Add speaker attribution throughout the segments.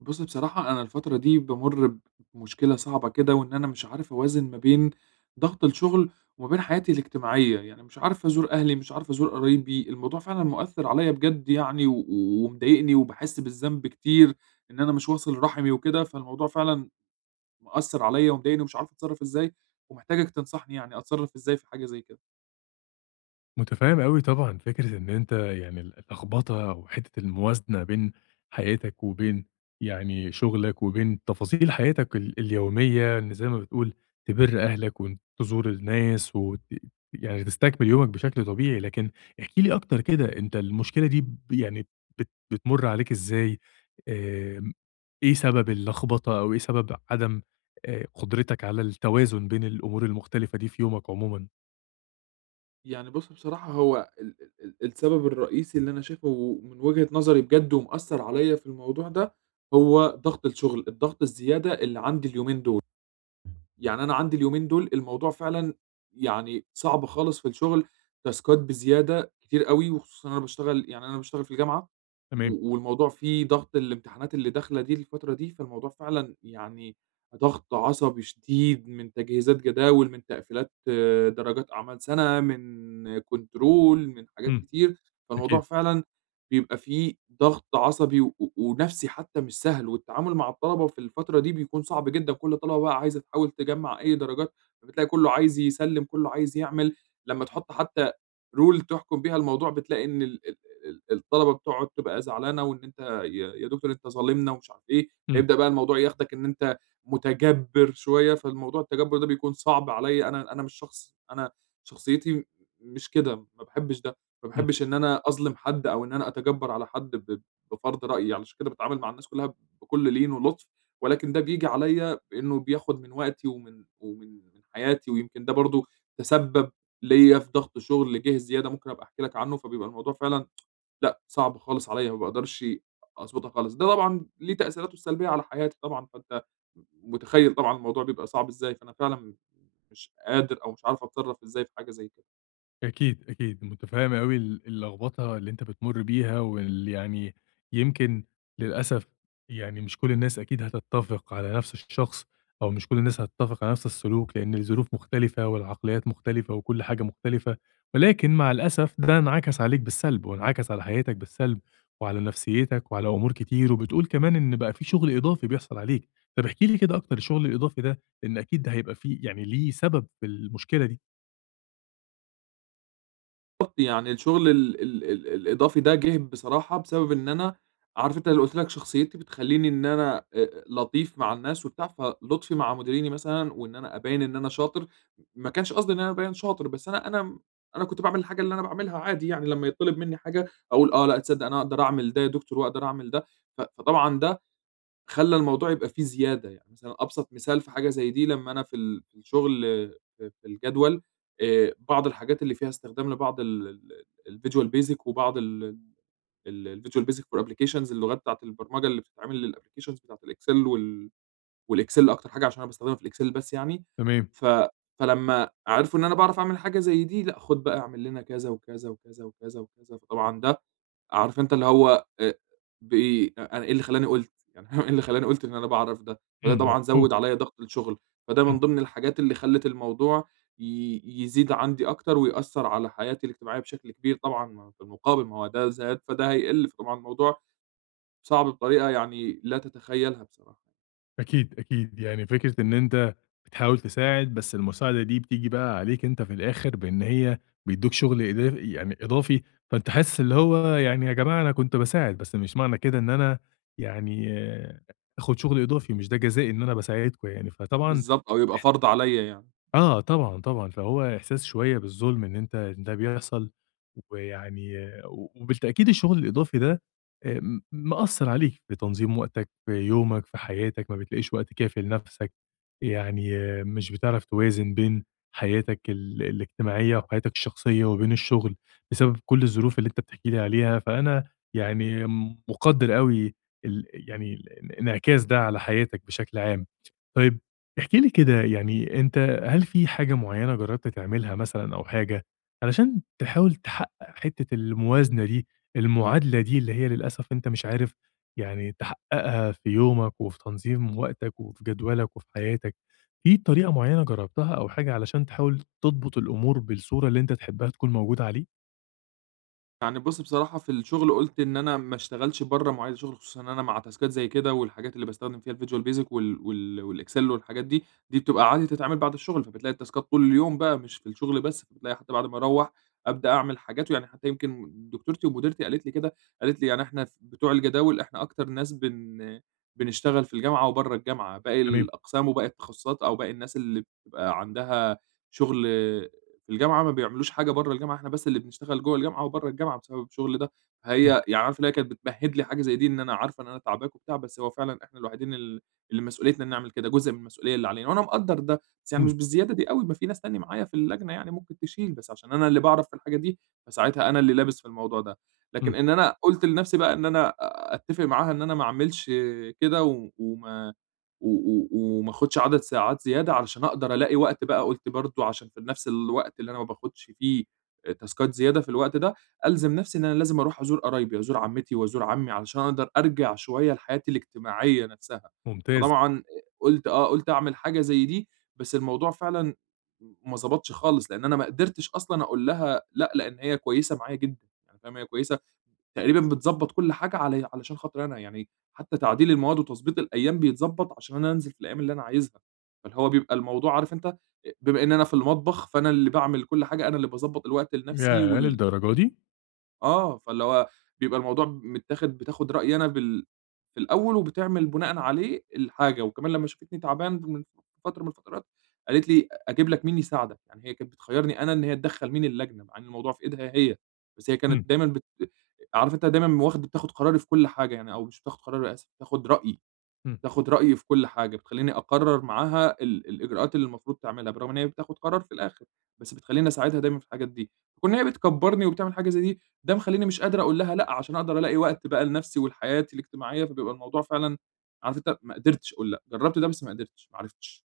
Speaker 1: بُص بصراحة أنا الفترة دي بامُر بمشكلة صعبة كده، وإن أنا مش عارف أوازن ما بين ضغط الشغل وما بين حياتي الاجتماعية. يعني مش عارف أزور أهلي، مش عارف أزور قرايبي، الموضوع فعلًا مؤثّر عليَّ بجد يعني و ومضايقني وباحس بالذنب كتير إن أنا مش واصل لرحمي وكده. فالموضوع فعلًا مأثّر عليَّ ومضايقني ومش عارف أتصرّف إزاي، ومحتاجك تنصحني يعني أتصرّف إزاي في حاجة زي كده؟
Speaker 2: متفهم أوي طبعًا، فكرة إن أنت يعني اللخبطة أو حتة الموازنة بين حياتك وبين يعني شغلك وبين تفاصيل حياتك اليومية، إن زي ما بتقول تبِر أهلك وإن تزور الناس وت يعني تستكمل يومك بشكل طبيعي، لكن احكِ لي أكتر كده أنت المشكلة دي يعني بتمُر عليك إزاي؟ آمم، إيه سبب اللخبطة أو إيه سبب عدم قدرتك على التوازن بين الأمور المختلفة دي في يومك عمومًا؟
Speaker 1: يعني بُص بصراحة هو ال ال ال السبب الرئيسي اللي أنا شايفه ومن وجهة نظري بجد ومأثّر عليّا في الموضوع ده، هو ضغط الشغل، الضغط الزيادة اللي عندي اليومين دول. يعني أنا عندي اليومين دول الموضوع فعلًا يعني صعب خالص في الشغل، تاسكات بزيادة كتير أوي وخصوصًا أنا باشتغل في الجامعة،
Speaker 2: تمام.
Speaker 1: و والموضوع فيه ضغط الامتحانات اللي داخلة دي الفترة دي. فالموضوع فعلًا يعني ضغط عصبي شديد من تجهيزات جداول، من تقفيلات، درجات أعمال سَنة، من كنترول، من حاجات
Speaker 2: إمم.
Speaker 1: كتير. فالموضوع
Speaker 2: أكيد.
Speaker 1: فعلًا بيبقى فيه ضغط عصبي ونفسي حتى مش سهل، والتعامل مع الطلبة في الفترة دي بيكون صعب جدًا. كل طَلَبة بقى عايزة تحاول تجمّع أي درجات، فبتلاقي كُلّه عايز يسلِّم، كُلّه عايز يعمل. لمّا تحُط حتى rule تحكم بيها الموضوع بتلاقي إن ال ال ال الطلبة بتقعد تبقى زعلانة وإن أنت يا دكتور أنت ظالمنا ومش عارف إيه.
Speaker 2: إمم.
Speaker 1: فيبدأ بقى الموضوع ياخدك إن أنت متجبّر شوية، فالموضوع التجبُّر ده بيكون صعب عليّا، أنا مش شخص، أنا شخصيتي مش كده، ما باحبّش ده، ما
Speaker 2: إمم.
Speaker 1: باحبّش إن أنا أظلم حد أو إن أنا أتجبّر على حد بفرض رأيي. علشان كده باتعامل مع الناس كلّها بكل لين ولطف، ولكن ده بييجي عليّا بإنه بياخد من وقتي ومن حياتي. ويمكن ده برضه تسبّب ليّا في ضغط شغل جِه زيادة ممكن أبقى أحكي لك عنه. فبيبقى الموضوع فعلًا، لأ، صعب خالص عليّا، ما باقدرش أضبطها خالص. ده طبعًا ليه تأثيراته السلبية على حياتي طبعًا، فأنت متخيّل طبعًا الموضوع بيبقى صعب إزاي، فأنا فعلًا مش قادر أو مش عارف أتصرّف إزاي في حاجة زي كده.
Speaker 2: أكيد، أكيد، متفهّم أوي اللخبطة اللي أنت بتمُر بيها، واللي يعني يمكن للأسف يعني مش كل الناس أكيد هتتّفق على نفس الشخص، أو مش كل الناس هتتّفق على نفس السلوك، لإن الظروف مختلفة والعقليات مختلفة وكل حاجة مختلفة، ولكن مع الأسف ده انعكس عليك بالسلب، وانعكس على حياتك بالسلب، وعلى نفسيتك، وعلى أمور كتير، وبتقول كمان إن بقى في شغل إضافي بيحصل عليك، طَب احكِ لي كده أكتر الشغل الإضافي ده، لإن أكيد ده هيبقى في يعني ليه سبب في المشكلة دي.
Speaker 1: بالضبط، يعني الشغل ال ال ال الإضافي ده جِه بصراحة بسبب إن أنا عارف أنت اللي قُلت لك شخصيتي بتخلّيني إن أنا لطيف مع الناس وبتاع. فلطفي مع مديريني مثلًا وإن أنا أبيّن إن أنا شاطر، ما كانش قصدي إن أنا أبيّن شاطر، بس أنا كنت باعمل الحاجة اللي أنا باعملها عادي يعني لما يتطلب منّي حاجة أقول آه، لأ تصدق أنا أقدر أعمل ده يا دكتور وأقدر أعمل ده. فطبعًا ده خلّى الموضوع يبقى فيه زيادة. يعني مثلًا أبسط مثال في حاجة زي دي لمّا أنا في الشغل، في الجدول، بعض الحاجات اللي فيها استخدام لبعض ال ال الvisual basic وبعض ال ال الvisual basic for applications، اللغات بتاعة البرمجة اللي بتتعمل للapplications بتاعة الExcel وال والExcel، أكتر حاجة عشان أنا باستخدمها في الExcel بس يعني.
Speaker 2: تمام.
Speaker 1: ف فلمّا عرفوا إن أنا باعرف أعمل حاجة زي دي، لأ خُد بقى اعمل لنا كذا وكذا وكذا وكذا وكذا. فطبعًا ده عارف أنت اللي هو، بي أ أنا إيه اللي خلّاني قُلت، يعني إيه اللي خلّاني قُلت إن أنا باعرف ده. فده
Speaker 2: إمم،
Speaker 1: طبعًا
Speaker 2: مفهوم.
Speaker 1: زوّد عليَّ ضغط الشغل، فده من
Speaker 2: إمم.
Speaker 1: ضمن الحاجات اللي خلّت الموضوع يزيد عندي أكتر ويأثّر على حياتي الاجتماعية بشكل كبير طبعًا. ما في المقابل ما هو ده زاد فده هيقِل. فطبعًا الموضوع صعب بطريقة يعني لا تتخيّلها بصراحة.
Speaker 2: أكيد، أكيد، يعني فكرة إن أنت بتحاول تساعد، بس المساعدة دي بتيجي بقى عليك أنت في الآخر بإن هي بيدّوك شغل إضاف يعني إضافي، فأنت حاسس اللي هو يعني يا جماعة أنا كنت باساعد، بس مش معنى كده إن أنا يعني آه، آخُد شغل إضافي، مش ده جزائي إن أنا باساعدكم يعني، فطبعًا
Speaker 1: بالضبط، أو يبقى
Speaker 2: إحساس
Speaker 1: فرض عليَّ يعني.
Speaker 2: آه طبعًا، طبعًا، فهو إحساس شوية بالظلم إن أنت إن ده بيحصل، ويعني آه، وبالتأكيد الشغل الإضافي ده مأثّر عليك في تنظيم وقتك، في يومك، في حياتك، ما بتلاقيش وقت كافي لنفسك، يعني آه، مش بتعرف توازن بين حياتك الاجتماعية وحياتك الشخصية وبين الشغل، بسبب كل الظروف اللي أنت بتحكي لي عليها، فأنا يعني مُقدّر أوي يعني الانعكاس ده على حياتك بشكل عام. طيب احكِ لي كده يعني أنت هل في حاجة معيّنة جرّبت تعملها مثلًا أو حاجة علشان تحاول تحقق حتّة الموازنة دي، المعادلة دي اللي هي للأسف أنت مش عارف يعني تحققها في يومك وفي تنظيم وقتك وفي جدولك وفي حياتك، في طريقة معيّنة جرّبتها أو حاجة علشان تحاول تضبط الأمور بالصورة اللي أنت تحبها تكون موجودة عليه؟
Speaker 1: يعني بُص بصراحة في الشغل قُلت إن أنا ما اشتغلش برّه مواعيد الشغل، خصوصًا إن أنا مع تاسكات زي كده والحاجات اللي باستخدم فيها الvisual basic وال وال والexcel والحاجات دي. دي بتبقى عادي تتعمل بعد الشغل، فبتلاقي التاسكات طول اليوم بقى مش في الشغل بس. فبتلاقي حتى بعد ما أروّح أبدأ أعمل حاجات. ويعني حتى يمكن دكتورتي ومديرتي قالت لي كده، قالت لي: "يعني إحنا بتوع الجداول، إحنا أكتر ناس بنشتغل في الجامعة وبرّه الجامعة، باقي
Speaker 2: تمام.
Speaker 1: الأقسام وباقي التخصصات أو باقي الناس اللي بتبقى عندها شغل في الجامعة ما بيعملوش حاجة برّه الجامعة، إحنا بس اللي بنشتغل جوّه الجامعة وبرّه الجامعة بسبب الشغل ده".
Speaker 2: إمم.
Speaker 1: فهي يعني عارفة، اللي هي كانت بتمهِّد لي حاجة زي دي، إن أنا عارفة إن أنا تعباك وبتاع، بس هو فعلًا إحنا الوحيدين اللي مسؤوليتنا إن نعمل كده، جزء من المسؤولية اللي علينا، وأنا مقدّر ده، بس يعني مش
Speaker 2: إمم.
Speaker 1: بالزيادة دي أوي. ما في ناس تانية معايا في اللجنة يعني ممكن تشيل، بس عشان أنا اللي باعرف في الحاجة دي، فساعتها أنا اللي لابس في الموضوع ده. لكن
Speaker 2: إمم.
Speaker 1: إن أنا قُلت لنَفْسي بقى إن أنا أتّفق معاها إن أنا ما أعملش كده و وما و و وما آخدش عدد ساعات زيادة علشان أقدر ألاقي وقت. بقى قُلت برضه عشان في نفس الوقت اللي أنا ما باخدش فيه تاسكات زيادة في الوقت ده، ألزم نفسي إن أنا لازم أروح أزور قرايبي، أزور عمتي وأزور عمي علشان أقدر أرجع شوية لحياتي الاجتماعية نفسها.
Speaker 2: ممتاز.
Speaker 1: فطبعًا، قُلت آه، قُلت أعمل حاجة زي دي. بس الموضوع فعلًا ما ضبطش خالص، لإن أنا ما قدرتش أصلًا أقول لها لأ، لإن هي كويسة معايا جدًا. يعني فاهم، هي كويسة تقريبًا بتضبّط كل حاجة علي علشان خاطري أنا. يعني حتى تعديل المواد وتضبيط الأيام بيتضبّط عشان أنا أنزل في الأيام اللي أنا عايزها. فاللي هو بيبقى الموضوع عارف أنت، بما إن أنا في المطبخ فأنا اللي باعمل كل حاجة، أنا اللي باضبّط الوقت لنفسي
Speaker 2: ياه!
Speaker 1: وال
Speaker 2: للدرجة دي!
Speaker 1: آه، فاللي هو بيبقى الموضوع بتاخد رأيي أنا في الأول وبتعمل بناءً عليه الحاجة. وكمان لمّا شافتني تعبان من فترة من الفترات قالت لي أجيب لك مين يساعدك. يعني هي كانت بتخيّرني أنا إن هي تدخّل مين اللجنة، مع إن الموضوع في إيدها هي. بس هي
Speaker 2: إمم.
Speaker 1: كانت دايمًا عارف أنت دايمًا بتاخد قراري في كل حاجة يعني. أو مش بتاخد قراري، آسف، بتاخد رأيي،
Speaker 2: إمم.
Speaker 1: تاخد رأيي في كل حاجة. بتخلّيني أقرّر معاها الإجراءات اللي المفروض تعملها، بالرغم إن هي بتاخد قرار في الآخر، بس بتخلّيني أساعدها دايمًا في الحاجات دي. كون إن هي بتكبّرني وبتعمل حاجة زي دي، ده مخلّيني مش قادر أقول لها لأ، عشان أقدر ألاقي وقت بقى لنفسي ولحياتي الاجتماعية. فبيبقى الموضوع فعلًا عارف أنت، ما قدرتش أقول لأ، جرّبت ده بس ما قدرتش، ما عرفتش.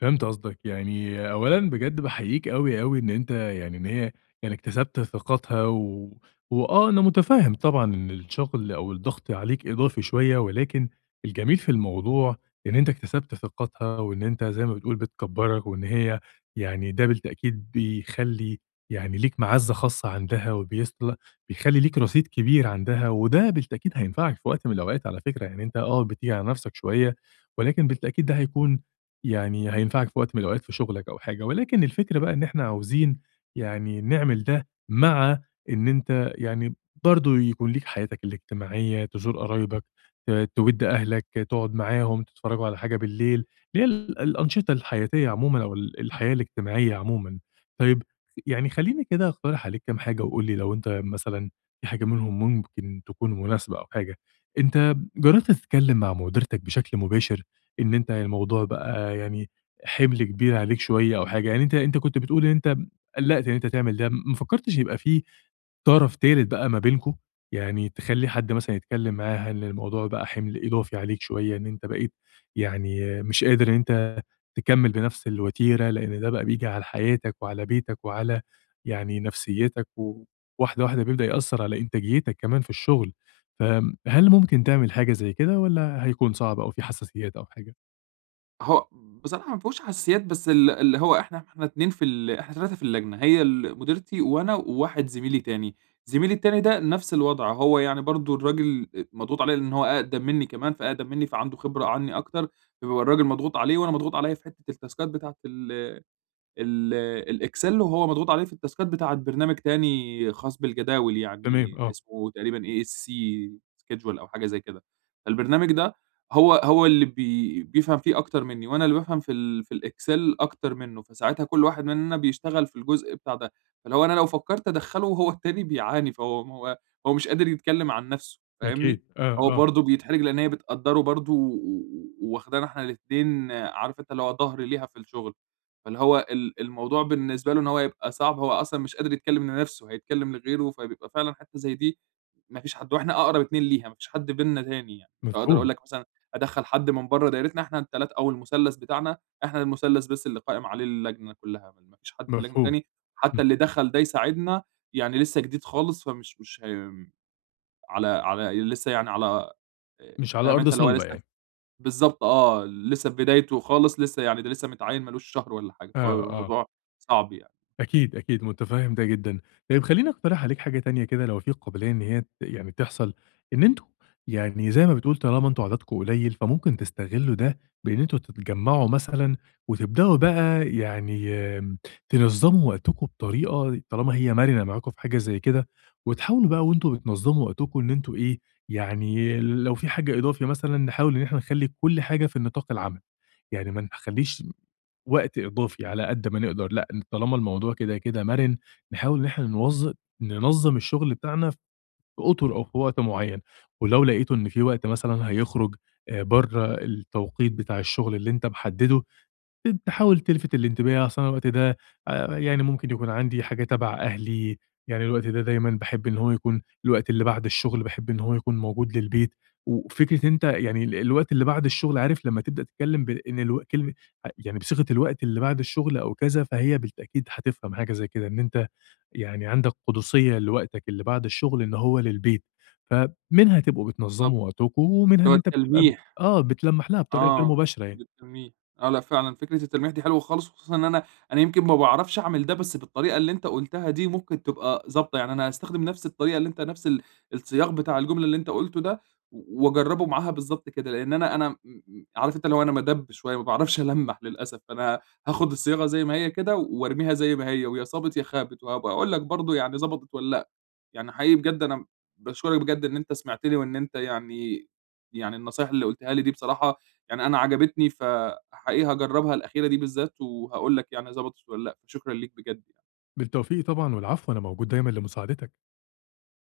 Speaker 2: فهمت قصدك، يعني أولًا بجد باحييك أوي، أوي إن أنت يعني إن هي يعني اكتسبت ثقتها وآه، أنا متفهم طبعًا إن الشغل أو الضغط عليك إضافي شوية، ولكن الجميل في الموضوع إن أنت اكتسبت ثقتها، وإن أنت زي ما بتقول بتكبّرك، وإن هي يعني ده بالتأكيد بيخلّي يعني ليك مَعزّة خاصة عندها، بيخلّي ليك رصيد كبير عندها، وده بالتأكيد هينفعك في وقت من الأوقات على فكرة، يعني أنت آه، بتيجي على نفسك شوية، ولكن بالتأكيد ده هيكون يعني هينفعك في وقت من الأوقات في شغلك أو حاجة، ولكن الفكرة بقى إن إحنا عاوزين يعني نعمل ده مع إن أنت يعني برضه يكون ليك حياتك الاجتماعية، تزور قرايبك، تُوِد أهلك، تقعد معاهم، تتفرّجوا على حاجة بالليل، اللي هي الأنشطة الحياتية عمومًا أو الحياة الاجتماعية عمومًا. طيب يعني خلّيني كده أقترح عليك كام حاجة وقُل لي لو أنت مثلًا في حاجة منهم ممكن تكون مناسبة أو حاجة. أنت جرّبت تتكلّم مع مُديرتك بشكل مباشر؟ إن أنت الموضوع بقى يعني حِمل كبير عليك شوية أو حاجة، يعني أنت كنت بتقول إن أنت قلّقت إن أنت تعمل ده، ما فكّرتش يبقى في طرف تالت بقى ما بينكم، يعني تخلّي حد مثلًا يتكلّم معاه، إن الموضوع بقى حِمل إضافي عليك شوية، إن أنت بقيت يعني مش قادر إن أنت تكمّل بنفس الوتيرة، لإن ده بقى بييجي على حياتك وعلى بيتك وعلى يعني نفسيّتك، وواحدة، واحدة بيبدأ يأثّر على إنتاجيتك كمان في الشغل، هل ممكن تعمل حاجة زي كده والّا هيكون صعب أو في حساسيات أو حاجة؟
Speaker 1: هو بصراحة ما فيهوش حساسيات، بس اللي هو إحنا 3 في اللجنة، هي مديرتي وأنا وواحد زميلي تاني. زميلي التاني ده نفس الوضع، هو يعني برضه الراجل مضغوط عليه لإن هو أقدم منّي كمان، فأقدم منّي فعنده خبرة عنّي أكتر. فبيبقى الراجل مضغوط عليه وأنا مضغوط عليّا في حتّة التاسكات بتاعة ال ال الإكسل وهو مضغوط عليه في التاسكات بتاعة برنامج تاني خاص بالجداول
Speaker 2: تمام
Speaker 1: يعني
Speaker 2: آه.
Speaker 1: اسمه تقريبًا ASC schedule أو حاجة زي كده. فالبرنامج ده هو اللي بيفهم فيه أكتر منّي وأنا اللي بافهم في الإكسل أكتر منّه. فساعتها كل واحد مننا بيشتغل في الجزء بتاع ده، فاللي هو أنا لو فكّرت أدخّله وهو التاني بيعاني. فهو ما هو هو مش قادر يتكلّم عن نَفْسه فاهمني.
Speaker 2: أكيد، آه،
Speaker 1: هو
Speaker 2: آه.
Speaker 1: برضه بيتحرج لإن هي بتقدّره برضه و و وواخدانا إحنا الاتنين عارف أنت اللي هو ضهر ليها في الشغل. فاللي هو الموضوع بالنسبة له إن هو هيبقى صعب، هو أصلًا مش قادر يتكلّم لنَفْسه، هيتكلّم لغيره. فبيبقى فعلًا حتّة زي دي ما فيش حد، وإحنا أقرب اتنين ليها. ما فيش حد بيننا تاني يعني، مش هاقدر أقول
Speaker 2: مفهوم.
Speaker 1: لك مثلًا أدخّل حد من برّه دايرتنا. إحنا ال3 أو المثلث بتاعنا، إحنا المثلث بس اللي قائم عليه اللجنة كلّها، ما فيش حد في اللجنة
Speaker 2: مفهوم.
Speaker 1: تاني، حتّى
Speaker 2: إمم.
Speaker 1: اللي دخل ده يساعدنا يعني لسه جديد خالص. فمش مش هي على لسه يعني على آآ
Speaker 2: مش على
Speaker 1: فاهم
Speaker 2: أرض
Speaker 1: أنت اللي هو
Speaker 2: صلبة
Speaker 1: لسه.
Speaker 2: يعني.
Speaker 1: بالضبط آه، لسه في بدايته خالص، لسه يعني ده لسه متعيّن ما لوش شهر والّا حاجة، فهو
Speaker 2: آه،
Speaker 1: بيبقى
Speaker 2: آه.
Speaker 1: الموضوع صعب يعني.
Speaker 2: أكيد، أكيد، متفهّم ده جدًا. طيب خلّيني أقترح عليك حاجة تانية كده لو في قابلية إن هي يعني تحصل، إن أنتم يعني زي ما بتقول طالما أنتم عددكم قليل، فممكن تستغلّوا ده بإن أنتم تتجمّعوا مثلًا وتبدؤوا بقى يعني آمم، تنظّموا وقتكم بطريقة طالما هي مَرِنة معاكم في حاجة زي كده، وتحاولوا بقى وأنتم بتنظّموا وقتكم إن أنتم إيه، يعني لو في حاجة إضافي مثلًا نحاول إن إحنا نخلّي كل حاجة في النطاق العام، يعني ما نخلّيش وقت إضافي على قد ما نقدر، لأ، طالما الموضوع كده، كده مَرِن، نحاول إن إحنا ننظّم الشغل بتاعنا في أطر أو في وقت معيّن، ولو لقيته إن في وقت مثلًا هيخرج برّه التوقيت بتاع الشغل اللي أنت محدّده، تحاول تلفت الانتباه، أصل أنا الوقت ده يعني ممكن يكون عندي حاجة تبع أهلي، يعني الوقت ده دايمًا باحب إن هو يكون الوقت اللي بعد الشغل باحب إن هو يكون موجود للبيت، وفكرة أنت يعني الوقت اللي بعد الشغل عارف لمّا تبدأ تتكلم بإن الو كلمة يعني بصيغة الوقت اللي بعد الشغل أو كذا، فهي بالتأكيد هتفهم حاجة زي كده، إن أنت يعني عندك قدسية لوقتك اللي بعد الشغل إن هو للبيت، فمنها تبقوا
Speaker 1: بالضبط،
Speaker 2: بتنظموا وقتكم، ومنها
Speaker 1: اللي هو
Speaker 2: إن أنت بتبقى ب
Speaker 1: التلميح،
Speaker 2: آه بتلمّح لها بطريقة غير
Speaker 1: آه،
Speaker 2: مباشرة يعني.
Speaker 1: بالتلميح. آه، لأ فعلًا فكرة التلميح دي حلوة خالص، وخصوصًا إن أنا يمكن ما باعرفش أعمل ده، بس بالطريقة اللي أنت قُلتها دي ممكن تبقى ضابطة. يعني أنا هاستخدم نفس الطريقة اللي أنت، نفس السياق بتاع الجملة اللي أنت قُلته ده، وأجرّبه معاها بالضبط كده. لإن أنا أنا م م عارف أنت اللي هو أنا مَدَب شوية، ما باعرفش ألمّح للأسف. فأنا هاخد الصياغة زي ما هي كده وأرميها زي ما هي، ويا صابت يا خابت، وهابقى أقول لك برضه يعني ضبطت والّا لأ. يعني حقيقي بجد أنا باشكرك بجد إن أنت سمعتني، وإن أنت يعني النصايح اللي قُلتها لي دي بصراحة يعني أنا عجبتني. فحقيقي هاجرّبها الأخيرة دي بالذات وهاقول لك يعني ضبطت والّا لأ، فشكرًا ليك بجد يعني.
Speaker 2: بالتوفيق طبعا والعفو أنا موجود دايما لمساعدتك